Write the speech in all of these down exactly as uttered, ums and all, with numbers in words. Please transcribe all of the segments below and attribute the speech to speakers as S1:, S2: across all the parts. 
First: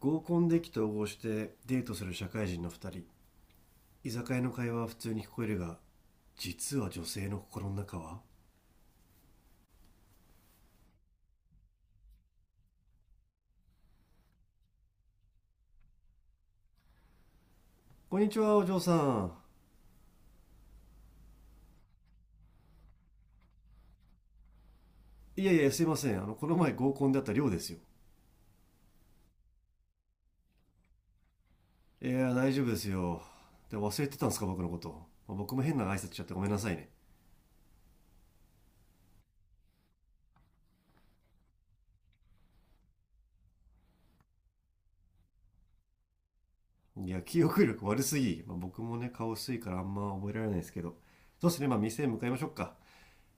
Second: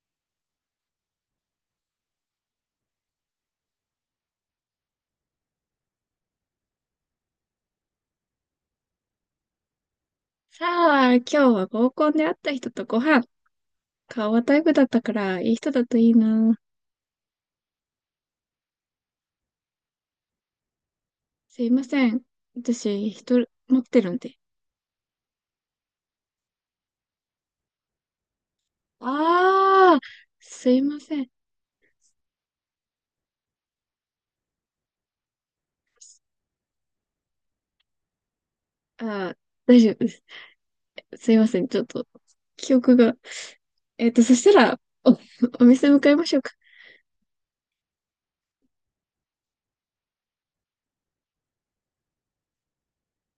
S1: 合コンで意気投合してデートする社会人のふたり。居酒屋の会話は普通に聞こえるが、実は女性の心の中は。
S2: さあ、今日は合コンで会った人とご飯。顔はタイプだったから、いい人だといいな。
S1: こんにちは、お嬢さん。
S2: すいません。私、人持ってるんで。
S1: いやいや、すいません。あのこの前合コンで会った寮ですよ。
S2: ああ、すいません。
S1: いや、大丈夫ですよ。で、忘れてたんですか、僕のこと。まあ、僕も変な挨拶しちゃってごめんなさいね。
S2: ああ、大丈夫です。すいません。ちょっと、記憶が。えっと、そしたら、お、お店向かいましょうか。
S1: いや、記憶力悪すぎ。まあ、僕もね、顔薄いからあんま覚えられないですけど。そうですね。まあ、店へ向かいましょうか。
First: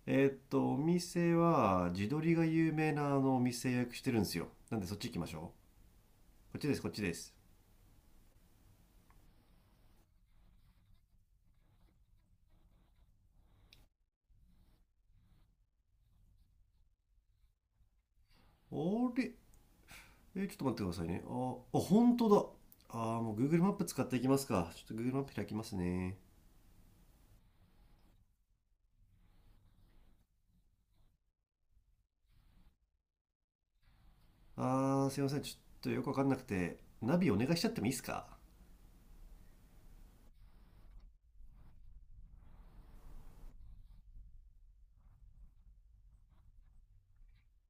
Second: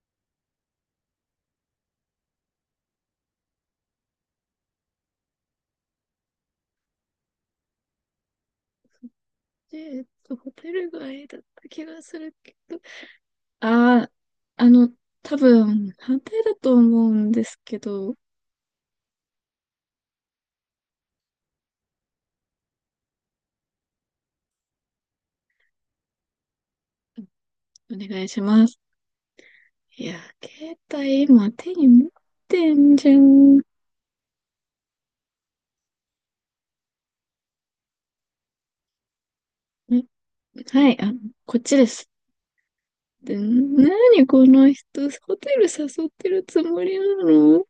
S1: えーっとお店は地鶏が有名なあのお店予約してるんですよ。なんで、そっち行きましょう。こっちです、こっちです。
S2: えっと、ホテル街だった気がするけど。ああ、あの、多分、反対だと思うんですけど、お
S1: あれ？え、ちょっと待ってくださいね。ああ、本当だ。あーもう Google マップ使っていきますか。ちょっと Google マップ開きますね。
S2: 願いします。いや、携帯今手に持ってんじゃん。
S1: あーすいません。ちょっとよくわかんなくて、ナビお願いしちゃってもいいですか？
S2: えはい、あ、こっちです。で、なにこの人、ホテル誘ってるつもりなの？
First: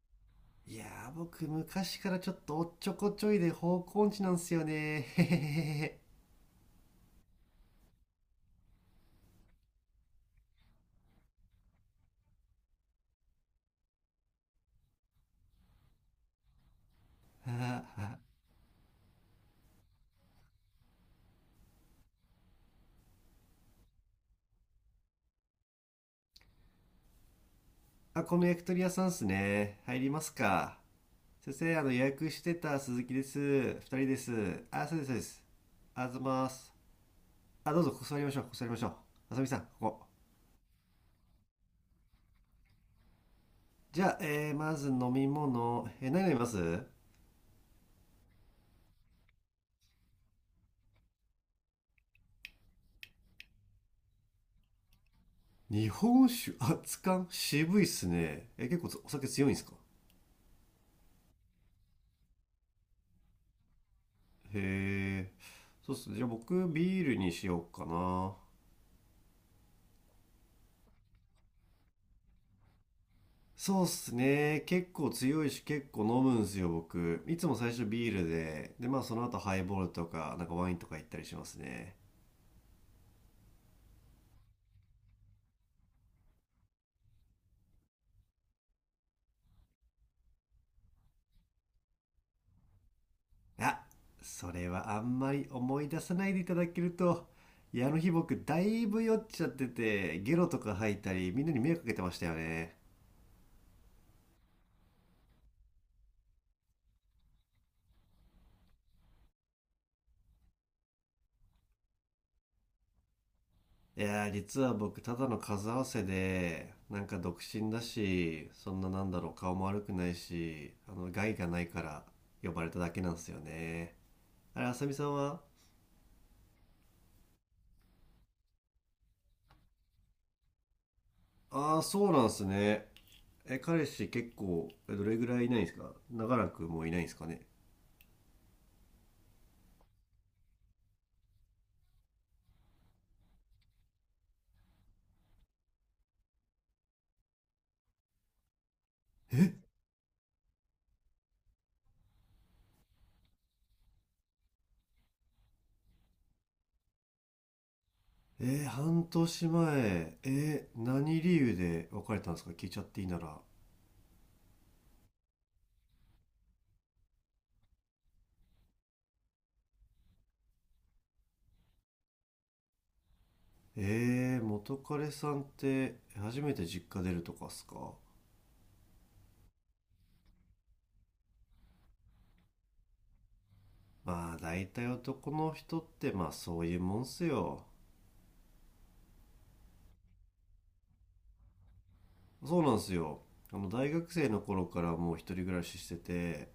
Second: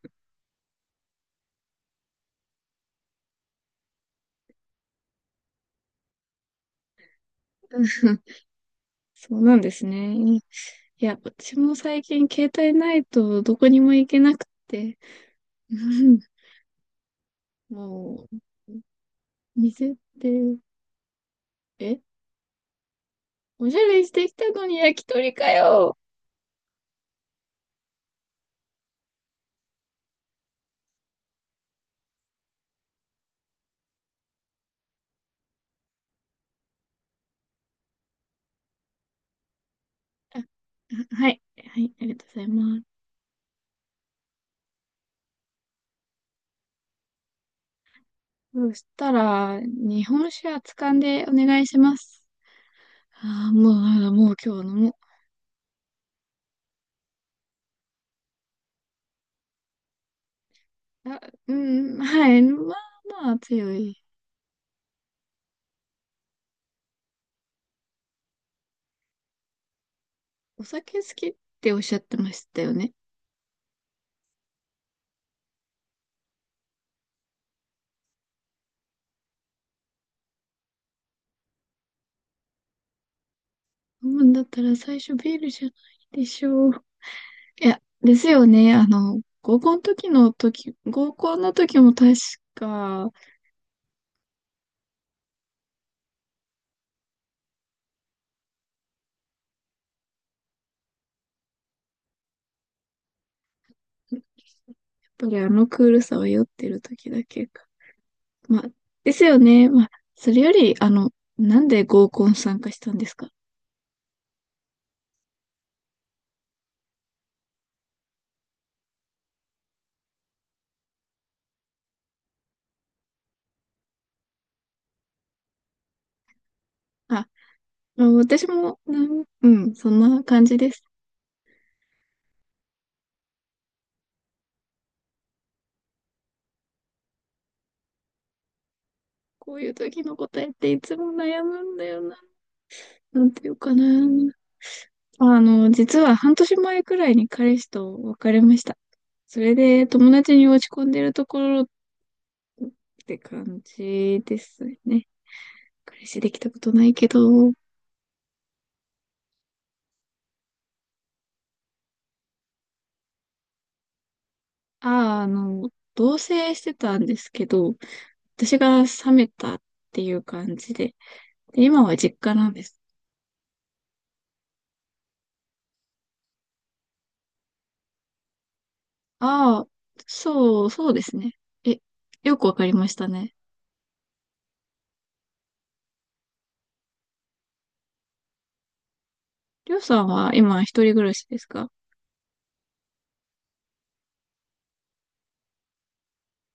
S1: いやー、僕昔からちょっとおっちょこちょいで方向音痴なんすよね。へへへへ。
S2: そうなんですね。いや、私も最近携帯ないとどこにも行けなくて、うん、
S1: あ、
S2: もう、店って、え、おしゃれしてきたのに焼き鳥かよ。
S1: この焼き鳥屋さんっすね。入りますか？先生、あの予約してた鈴木です。ふたりです。あ、そうですそうです。あざます。あ、どうぞ。ここ座りましょう、ここ座りましょう。あさみさん、ここ。
S2: あ、はい、はい、ありがとうございます。
S1: じゃあ、えーまず飲み物、えー何飲みます？
S2: そしたら、日本酒はつかんでお願いします。ああ、もう、あ、もう今日飲も
S1: 日本酒、熱燗、渋いっすね。えー結構お酒強いんですか？
S2: う。あ、うん、はい。まあまあ強い。
S1: へえ、そうっすね。じゃあ、僕ビールにしようかな。
S2: お酒好きっておっしゃってましたよね。
S1: そうっすね。結構強いし、結構飲むんすよ、僕。いつも最初ビールで、で、まあ、その後ハイボールとか、なんかワインとか行ったりしますね。
S2: 飲むんだったら最初ビールじゃないでしょう。いや、ですよね。あの、合コンの時の時、合コンの時も確か、
S1: あ、それはあんまり思い出さないでいただけると、いや、あの日僕、だいぶ酔っちゃってて、ゲロとか吐いたり、みんなに迷惑かけてましたよね。
S2: やっぱりあのクールさは酔ってる時だけか。まあ、ですよね。まあ、それより、あの、なんで合コン参加したんですか？
S1: いやー、実は僕、ただの数合わせで、なんか独身だし、そんななんだろう、顔も悪くないし、あの、害がないから呼ばれただけなんですよね。あれ、あさみさんは？
S2: あ、まあ私も、なん、うん、そんな感じです。
S1: ああー、そうなんすね。え、彼氏結構、えどれぐらいいないんですか？長らくもういないんですかね？
S2: こういう時の答えっていつも悩むんだよな。なんていうかな。あの、実は半年前くらいに彼氏と別れました。それで友達に落ち込んでるところって感じですね。彼氏できたことないけど、あ
S1: えー、半年前、えー、何理由で別れたんですか？聞いちゃっていいなら。
S2: あ、の、同棲してたんですけど、私が冷めたっていう感じで、で今は実家なんです。
S1: えー、元彼さんって初めて実家出るとかっすか？
S2: ああ、そう、そうですね。え、よくわかりましたね。
S1: まあ、大体男の人って、まあ、そういうもんっすよ。
S2: りょうさんは今一人暮らしですか？
S1: そうなんすよ。あの大学生の頃からもう一人暮らししてて、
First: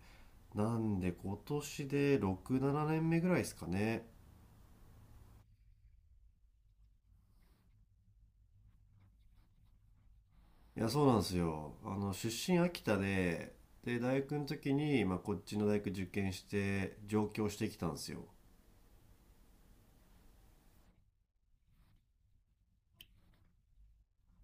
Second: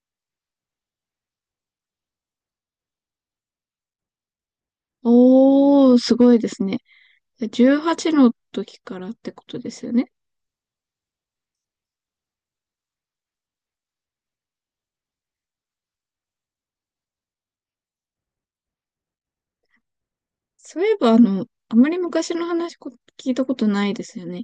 S1: なんで今年でろく、ななねんめぐらいですかね。
S2: おー、すごいですね。じゅうはちの時からってことですよね。
S1: いや、そうなんすよ。あの出身秋田で、で大学の時に、まあ、こっちの大学受験して上京してきたんですよ。
S2: そういえば、あの、あまり昔の話こ聞いたことないですよね。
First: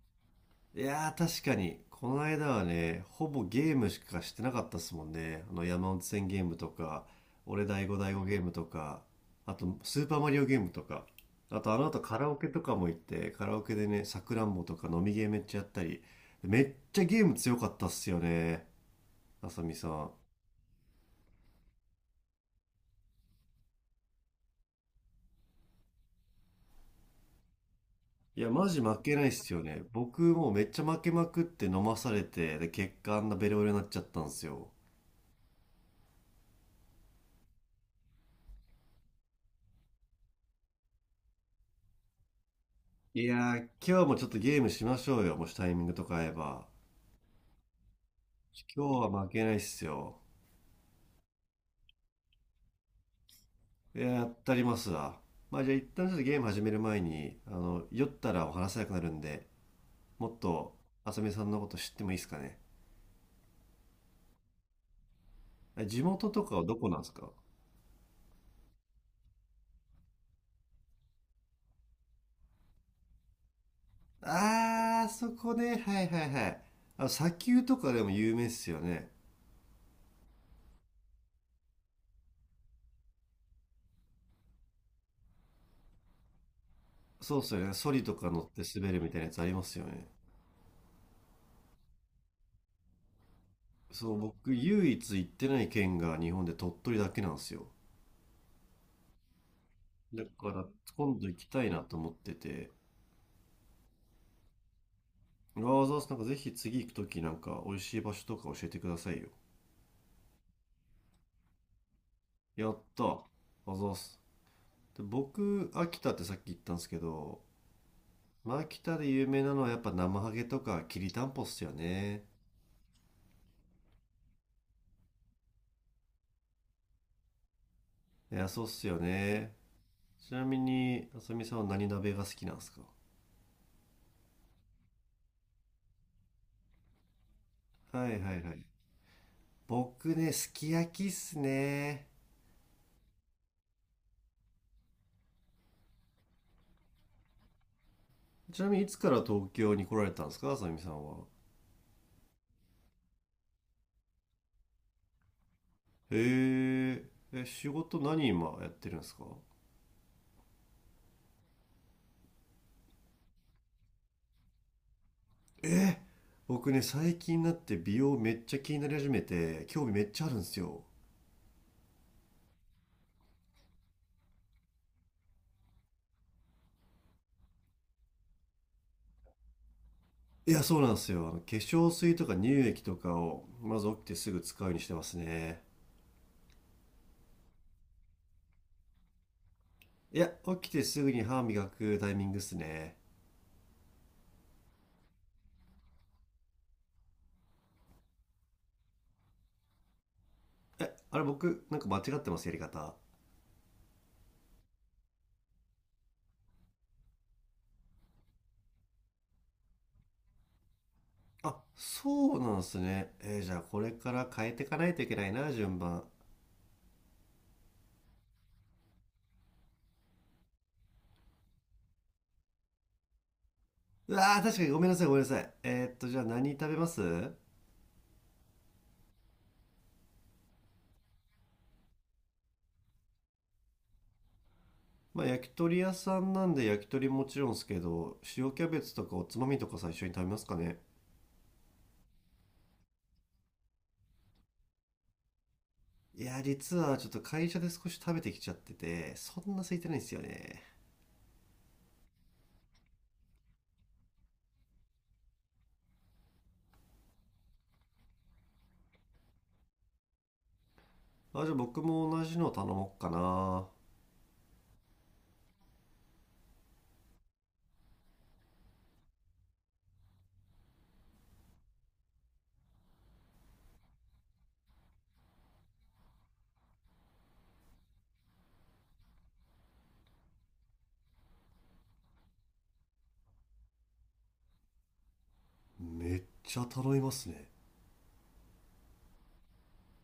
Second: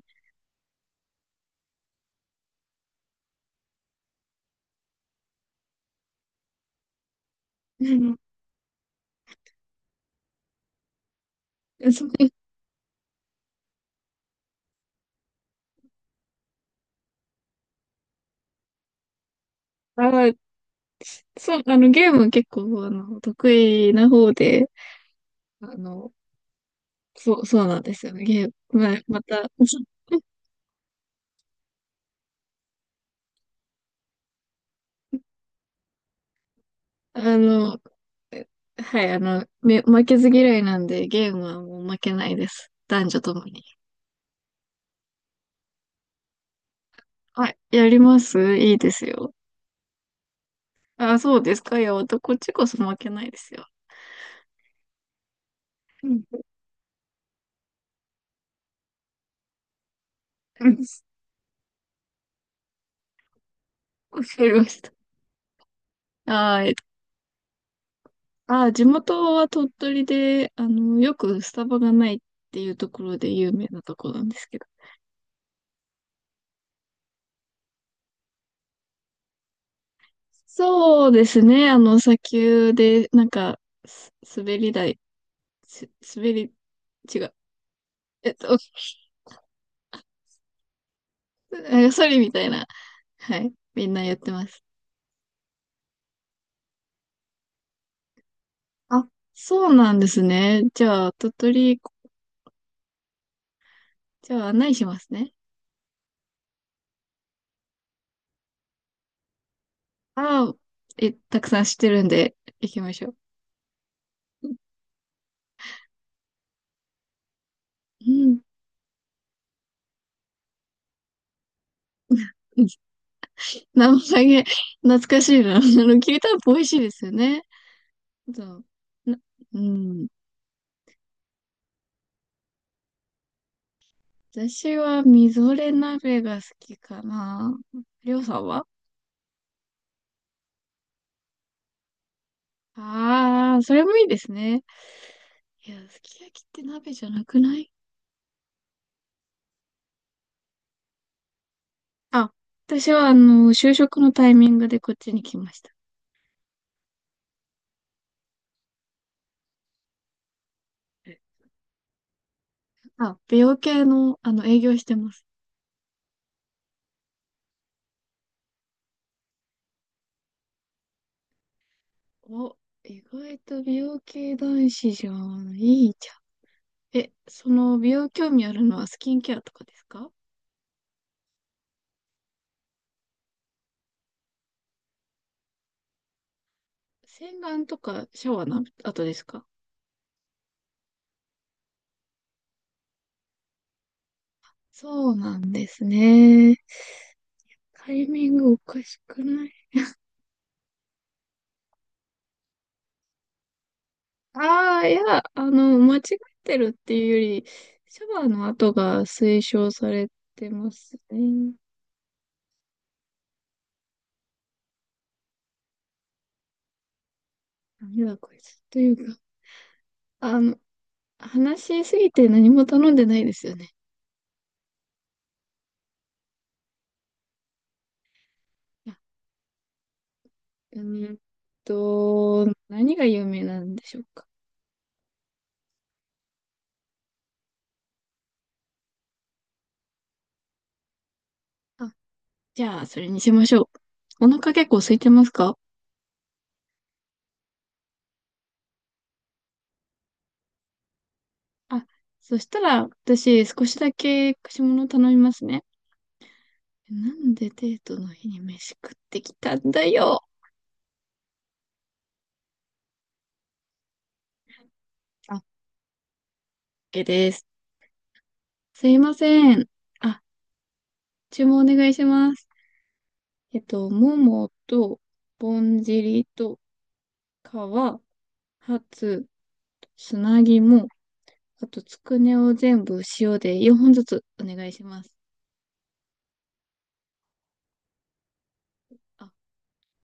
S1: いやー、確かにこの間はね、ほぼゲームしかしてなかったっすもんね。あの山手線ゲームとか、俺第
S2: う
S1: 5第
S2: ん。
S1: 5ゲームとか、あとスーパーマリオゲームとか、あと、あの後
S2: そ
S1: カラ
S2: う、
S1: オケとかも行って、カラオケでね、さくらんぼとか飲みゲーめっちゃやったり、めっちゃゲーム強かったっすよね、あさみさん。
S2: あ、そう、あの、ゲーム結構、あの、得意な方で、あの、そう、そうなんですよね。
S1: い
S2: ゲー
S1: や、マ
S2: ム、
S1: ジ
S2: まあ、
S1: 負け
S2: ま
S1: ないっ
S2: た、
S1: すよね。僕 もうめっちゃ負けまくって飲まされて、で、結果あんなベロベロになっちゃったんすよ。
S2: あの、はい、あの、め、負けず嫌いなんで、ゲームはもう負けないです。男女
S1: い
S2: と
S1: や
S2: もに。
S1: ー、今日もちょっとゲームしましょうよ、もしタイミングとか合えば。
S2: はい、やります、いい
S1: 今
S2: で
S1: 日
S2: す
S1: は負
S2: よ。
S1: けないっすよ。
S2: あ、そうですか。いや、こっちこそ負けないですよ。
S1: いや、やったりますわ。まあ、じゃあ、一
S2: う
S1: 旦ちょっ
S2: ん。
S1: とゲーム始める前に、あの、酔ったらお話せなくなるんで、もっ
S2: う
S1: と、
S2: ん、
S1: あさみさんのこと知ってもいいですかね。
S2: わかりました。
S1: あ、地元とか
S2: あ
S1: は
S2: ー、
S1: どこなんですか？
S2: あ、地元は鳥取で、あの、よくスタバがないっていうところで有名なところなんですけど。
S1: あー、そこね。はいはいはい。あの、砂丘とかでも有名っすよね。
S2: そうですね。あの、砂丘で、なんか、す滑り台、す滑り、違う。
S1: そうっすよね。ソリとか
S2: えっ
S1: 乗っ
S2: と、
S1: て滑 るみたいなやつありますよね。
S2: なんかソリみたいな。はい。みんな
S1: そ
S2: やっ
S1: う、
S2: てま
S1: 僕、
S2: す。
S1: 唯一行ってない県が日本で鳥取だけなんですよ。
S2: あ、そうなんです
S1: だか
S2: ね。
S1: ら、
S2: じゃあ、
S1: 今度
S2: 鳥
S1: 行きたいな
S2: 取、
S1: と思ってて、
S2: じゃあ案内しますね。
S1: わざわざ、なんかぜひ、次行くときなんか美味しい場所とか教えてくださいよ。
S2: ああ、え、たくさん知ってるんで、
S1: や
S2: 行
S1: っ
S2: きまし
S1: た、
S2: ょ
S1: わざわざ
S2: う。
S1: で僕、秋田ってさっき言ったんですけど、
S2: うん。
S1: まあ、秋田で有名なのはやっぱ生ハゲとかきりたんぽっすよね。
S2: 生ハゲ、懐かしいな。あの、きりたんぽ美味しいですよね。
S1: い
S2: そ
S1: や、そ
S2: う。
S1: うっすよ
S2: な、
S1: ね。
S2: うん。
S1: ちなみに、あさみさんは何鍋が好きなんですか？
S2: 私は、みぞれ鍋が好きかな。
S1: は
S2: りょ
S1: い
S2: う
S1: は
S2: さ
S1: い
S2: ん
S1: はい。
S2: は？
S1: 僕ね、すき焼きっすね。
S2: ああー、それもいいですね。いや、すき焼きって鍋じゃなくない？
S1: ちなみに、いつから東京に来られたんですか、あさみさんは。
S2: あ、私は、あの、就職のタイミングでこっちに来ました。
S1: へえ。え、仕事何今やってるんですか？
S2: あ、美容系の、あの、営業してます。
S1: え僕ね、最近になって美容めっちゃ気になり始めて、興味めっちゃあるんですよ。
S2: お、意外と美容系男子じゃん。いいじゃん。え、その美容興味あるのはスキンケアとかですか？
S1: いや、そうなんですよ。あの化粧水とか乳液とかをまず起きてすぐ使うようにしてますね。
S2: 洗顔とかシャワーの後ですか？
S1: いや、起きてすぐに歯磨くタイミングっすね。
S2: そうなんですね。タイミングおかしくない？
S1: えあれ、僕なんか間違ってますやり方？
S2: ああー、いや、あの、間違ってるっていうより、シャワーの後が推奨されてますね。
S1: あ、そうなんすね。えーじゃあ、これから変えていかないといけないな、順番。
S2: ダメだ、こいつ。というか、あの、話しすぎて何も頼んでないですよね。
S1: うわー、確かに。ごめんなさい、ごめんなさい。えーっとじゃあ、何食べます？
S2: うーんと、何が有名なんでしょうか。
S1: まあ、焼き鳥屋さんなんで焼き鳥もちろんですけど、塩キャベツとかおつまみとか最初に食べますかね。
S2: あ、じゃあ、それにしましょう。お腹結構空いてますか？
S1: いや、実はちょっと会社で少し食べてきちゃってて、そんな空いてないんですよね。
S2: あ、そしたら、私、少しだけ串物頼みますね。なんでデートの日に飯食ってきたんだよ。
S1: あ、じゃあ僕も同じの頼もうかな。
S2: あ、オーケー です。すいません。あ、注文お願いします。えっと、ももと、ぼんじりと、皮、ハツ、砂肝、あと、つくねを全部塩でよんほんずつお願いします。
S1: めっちゃ頼みますね。
S2: あ、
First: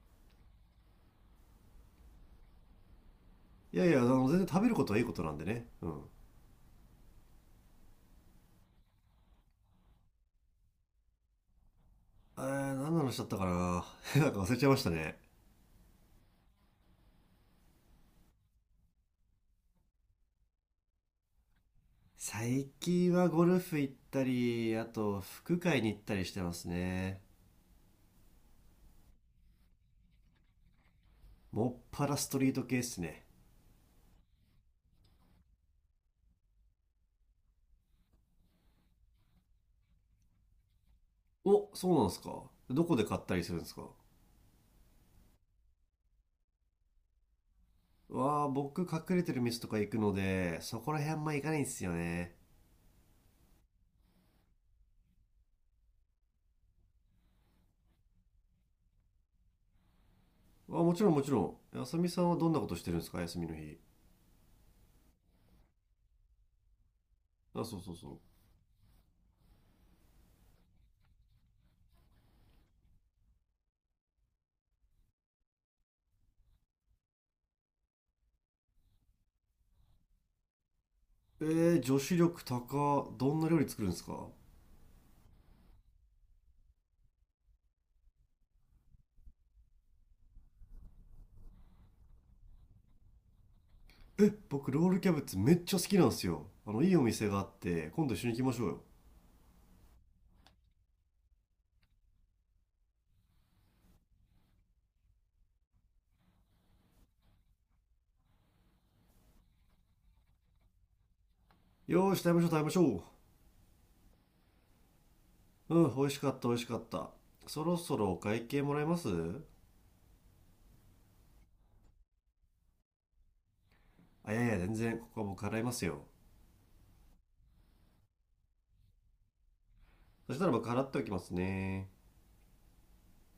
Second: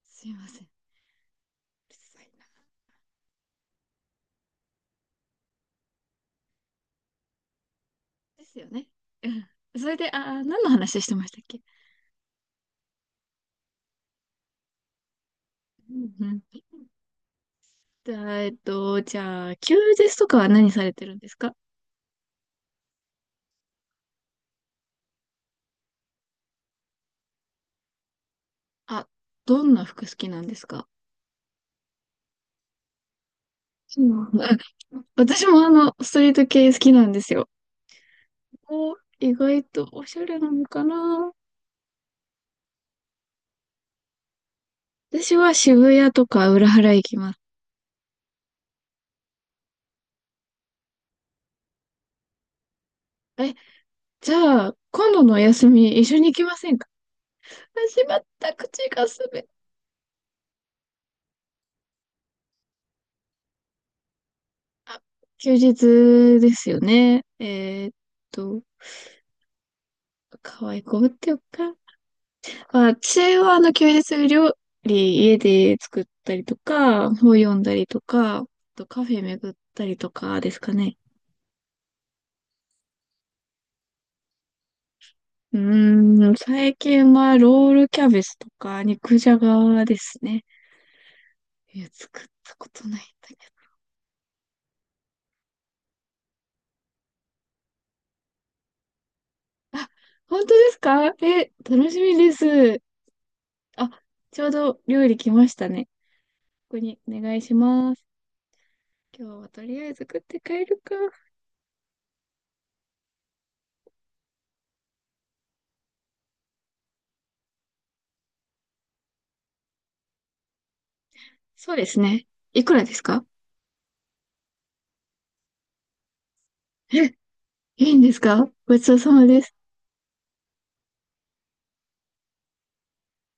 S2: すいません。うるさいな。
S1: いやいや、あの、全然食べることはいいことなんでね。うん。
S2: ですよね。うん。それで、あー、何の話してましたっけ？
S1: えー、何の話だったかな。 なんか忘れちゃいましたね。
S2: うん、うん。じゃあ、えっと、じゃあ、休日とかは何されてるんですか？
S1: 最近はゴルフ行ったり、あと、服会に行ったりしてますね。
S2: あ、どんな服好きなんですか？
S1: もっぱらストリート系っすね。
S2: うん、私もあの、ストリート系好きなんですよ。お、意外とおしゃれなのかな？
S1: お、そうなんですか。どこで買ったりするんですか？
S2: 私は渋谷とか裏原行きます。
S1: わあ、僕隠れてる店とか行くので、そこら辺あんま行かないんですよね。
S2: え、じゃあ、今度のお休み一緒に行きませんか？あ、しまった、口が滑る。
S1: あ、もちろんもちろん。あさみさんはどんなことしてるんですか、休みの日。
S2: 休日ですよね。
S1: あ、そう
S2: えーっ
S1: そうそ
S2: と、可愛い子ぶってよっか。私はあの休日料理家で作ったりとか、本読んだりとか、あとカフェ巡ったりとかですかね。
S1: う。えー、女子力高。どんな料理作るんですか？
S2: うーん、最近はロールキャベツとか肉じゃがですね。いや、作ったことないんだけ
S1: え、僕ロールキャベツめっちゃ好きなんですよ。あの、いいお店があって、今度一緒に行きましょうよ。
S2: ど。あ、本当ですか？え、楽しみです。あ、ちょうど料理来ましたね。ここにお願いします。今日はとりあえず食って帰るか。
S1: よーし、食べましょう食べましょう。うん、美味しかった美味しかった。そろそろお会計もらえます？
S2: そうですね。いくらですか？
S1: あ、いやいや、全然、ここは僕払いますよ。
S2: え、いいんですか？ごちそうさまです。
S1: そしたら僕払っておきますね。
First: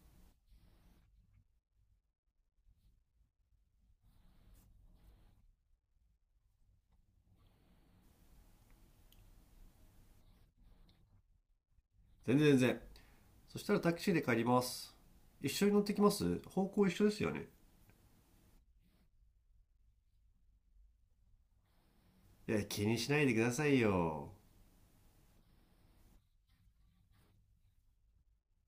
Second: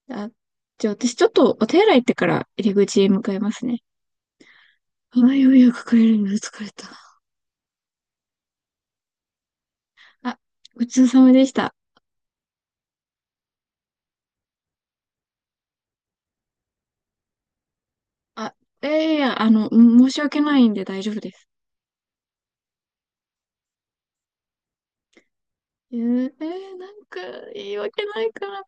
S2: あ、じゃあ私ちょっとお手洗い行ってから入り口へ向かいますね。あ、ようやく帰れるの疲れた。あ、ごちそうさまでした。
S1: 全然全然。そしたらタクシーで帰ります。一緒に乗ってきます？方向一緒ですよね。
S2: あ、いやいや、あの、申し訳ないんで大丈夫です。
S1: いや、気にしないでくださいよ。
S2: えー、えーなんか言い訳ないから。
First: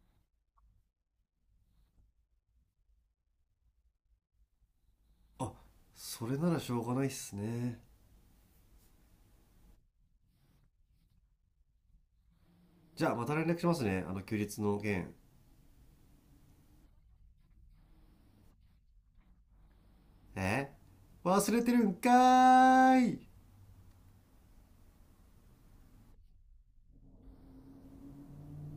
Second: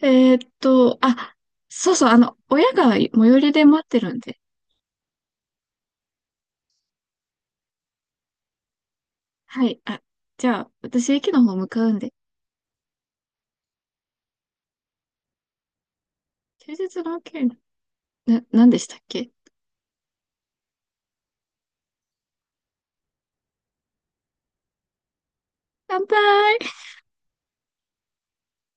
S2: えーっと、あ、そうそう、あの、親が最寄りで待ってるんで。
S1: あ、それならしょうがないっすね。
S2: はい、あ、じゃあ私駅の方向かうんで。
S1: じゃあ、また連絡しますね。あの、休日の件。
S2: 休日の件、な、何でしたっけ？
S1: え、忘れてるんかーい。
S2: 乾杯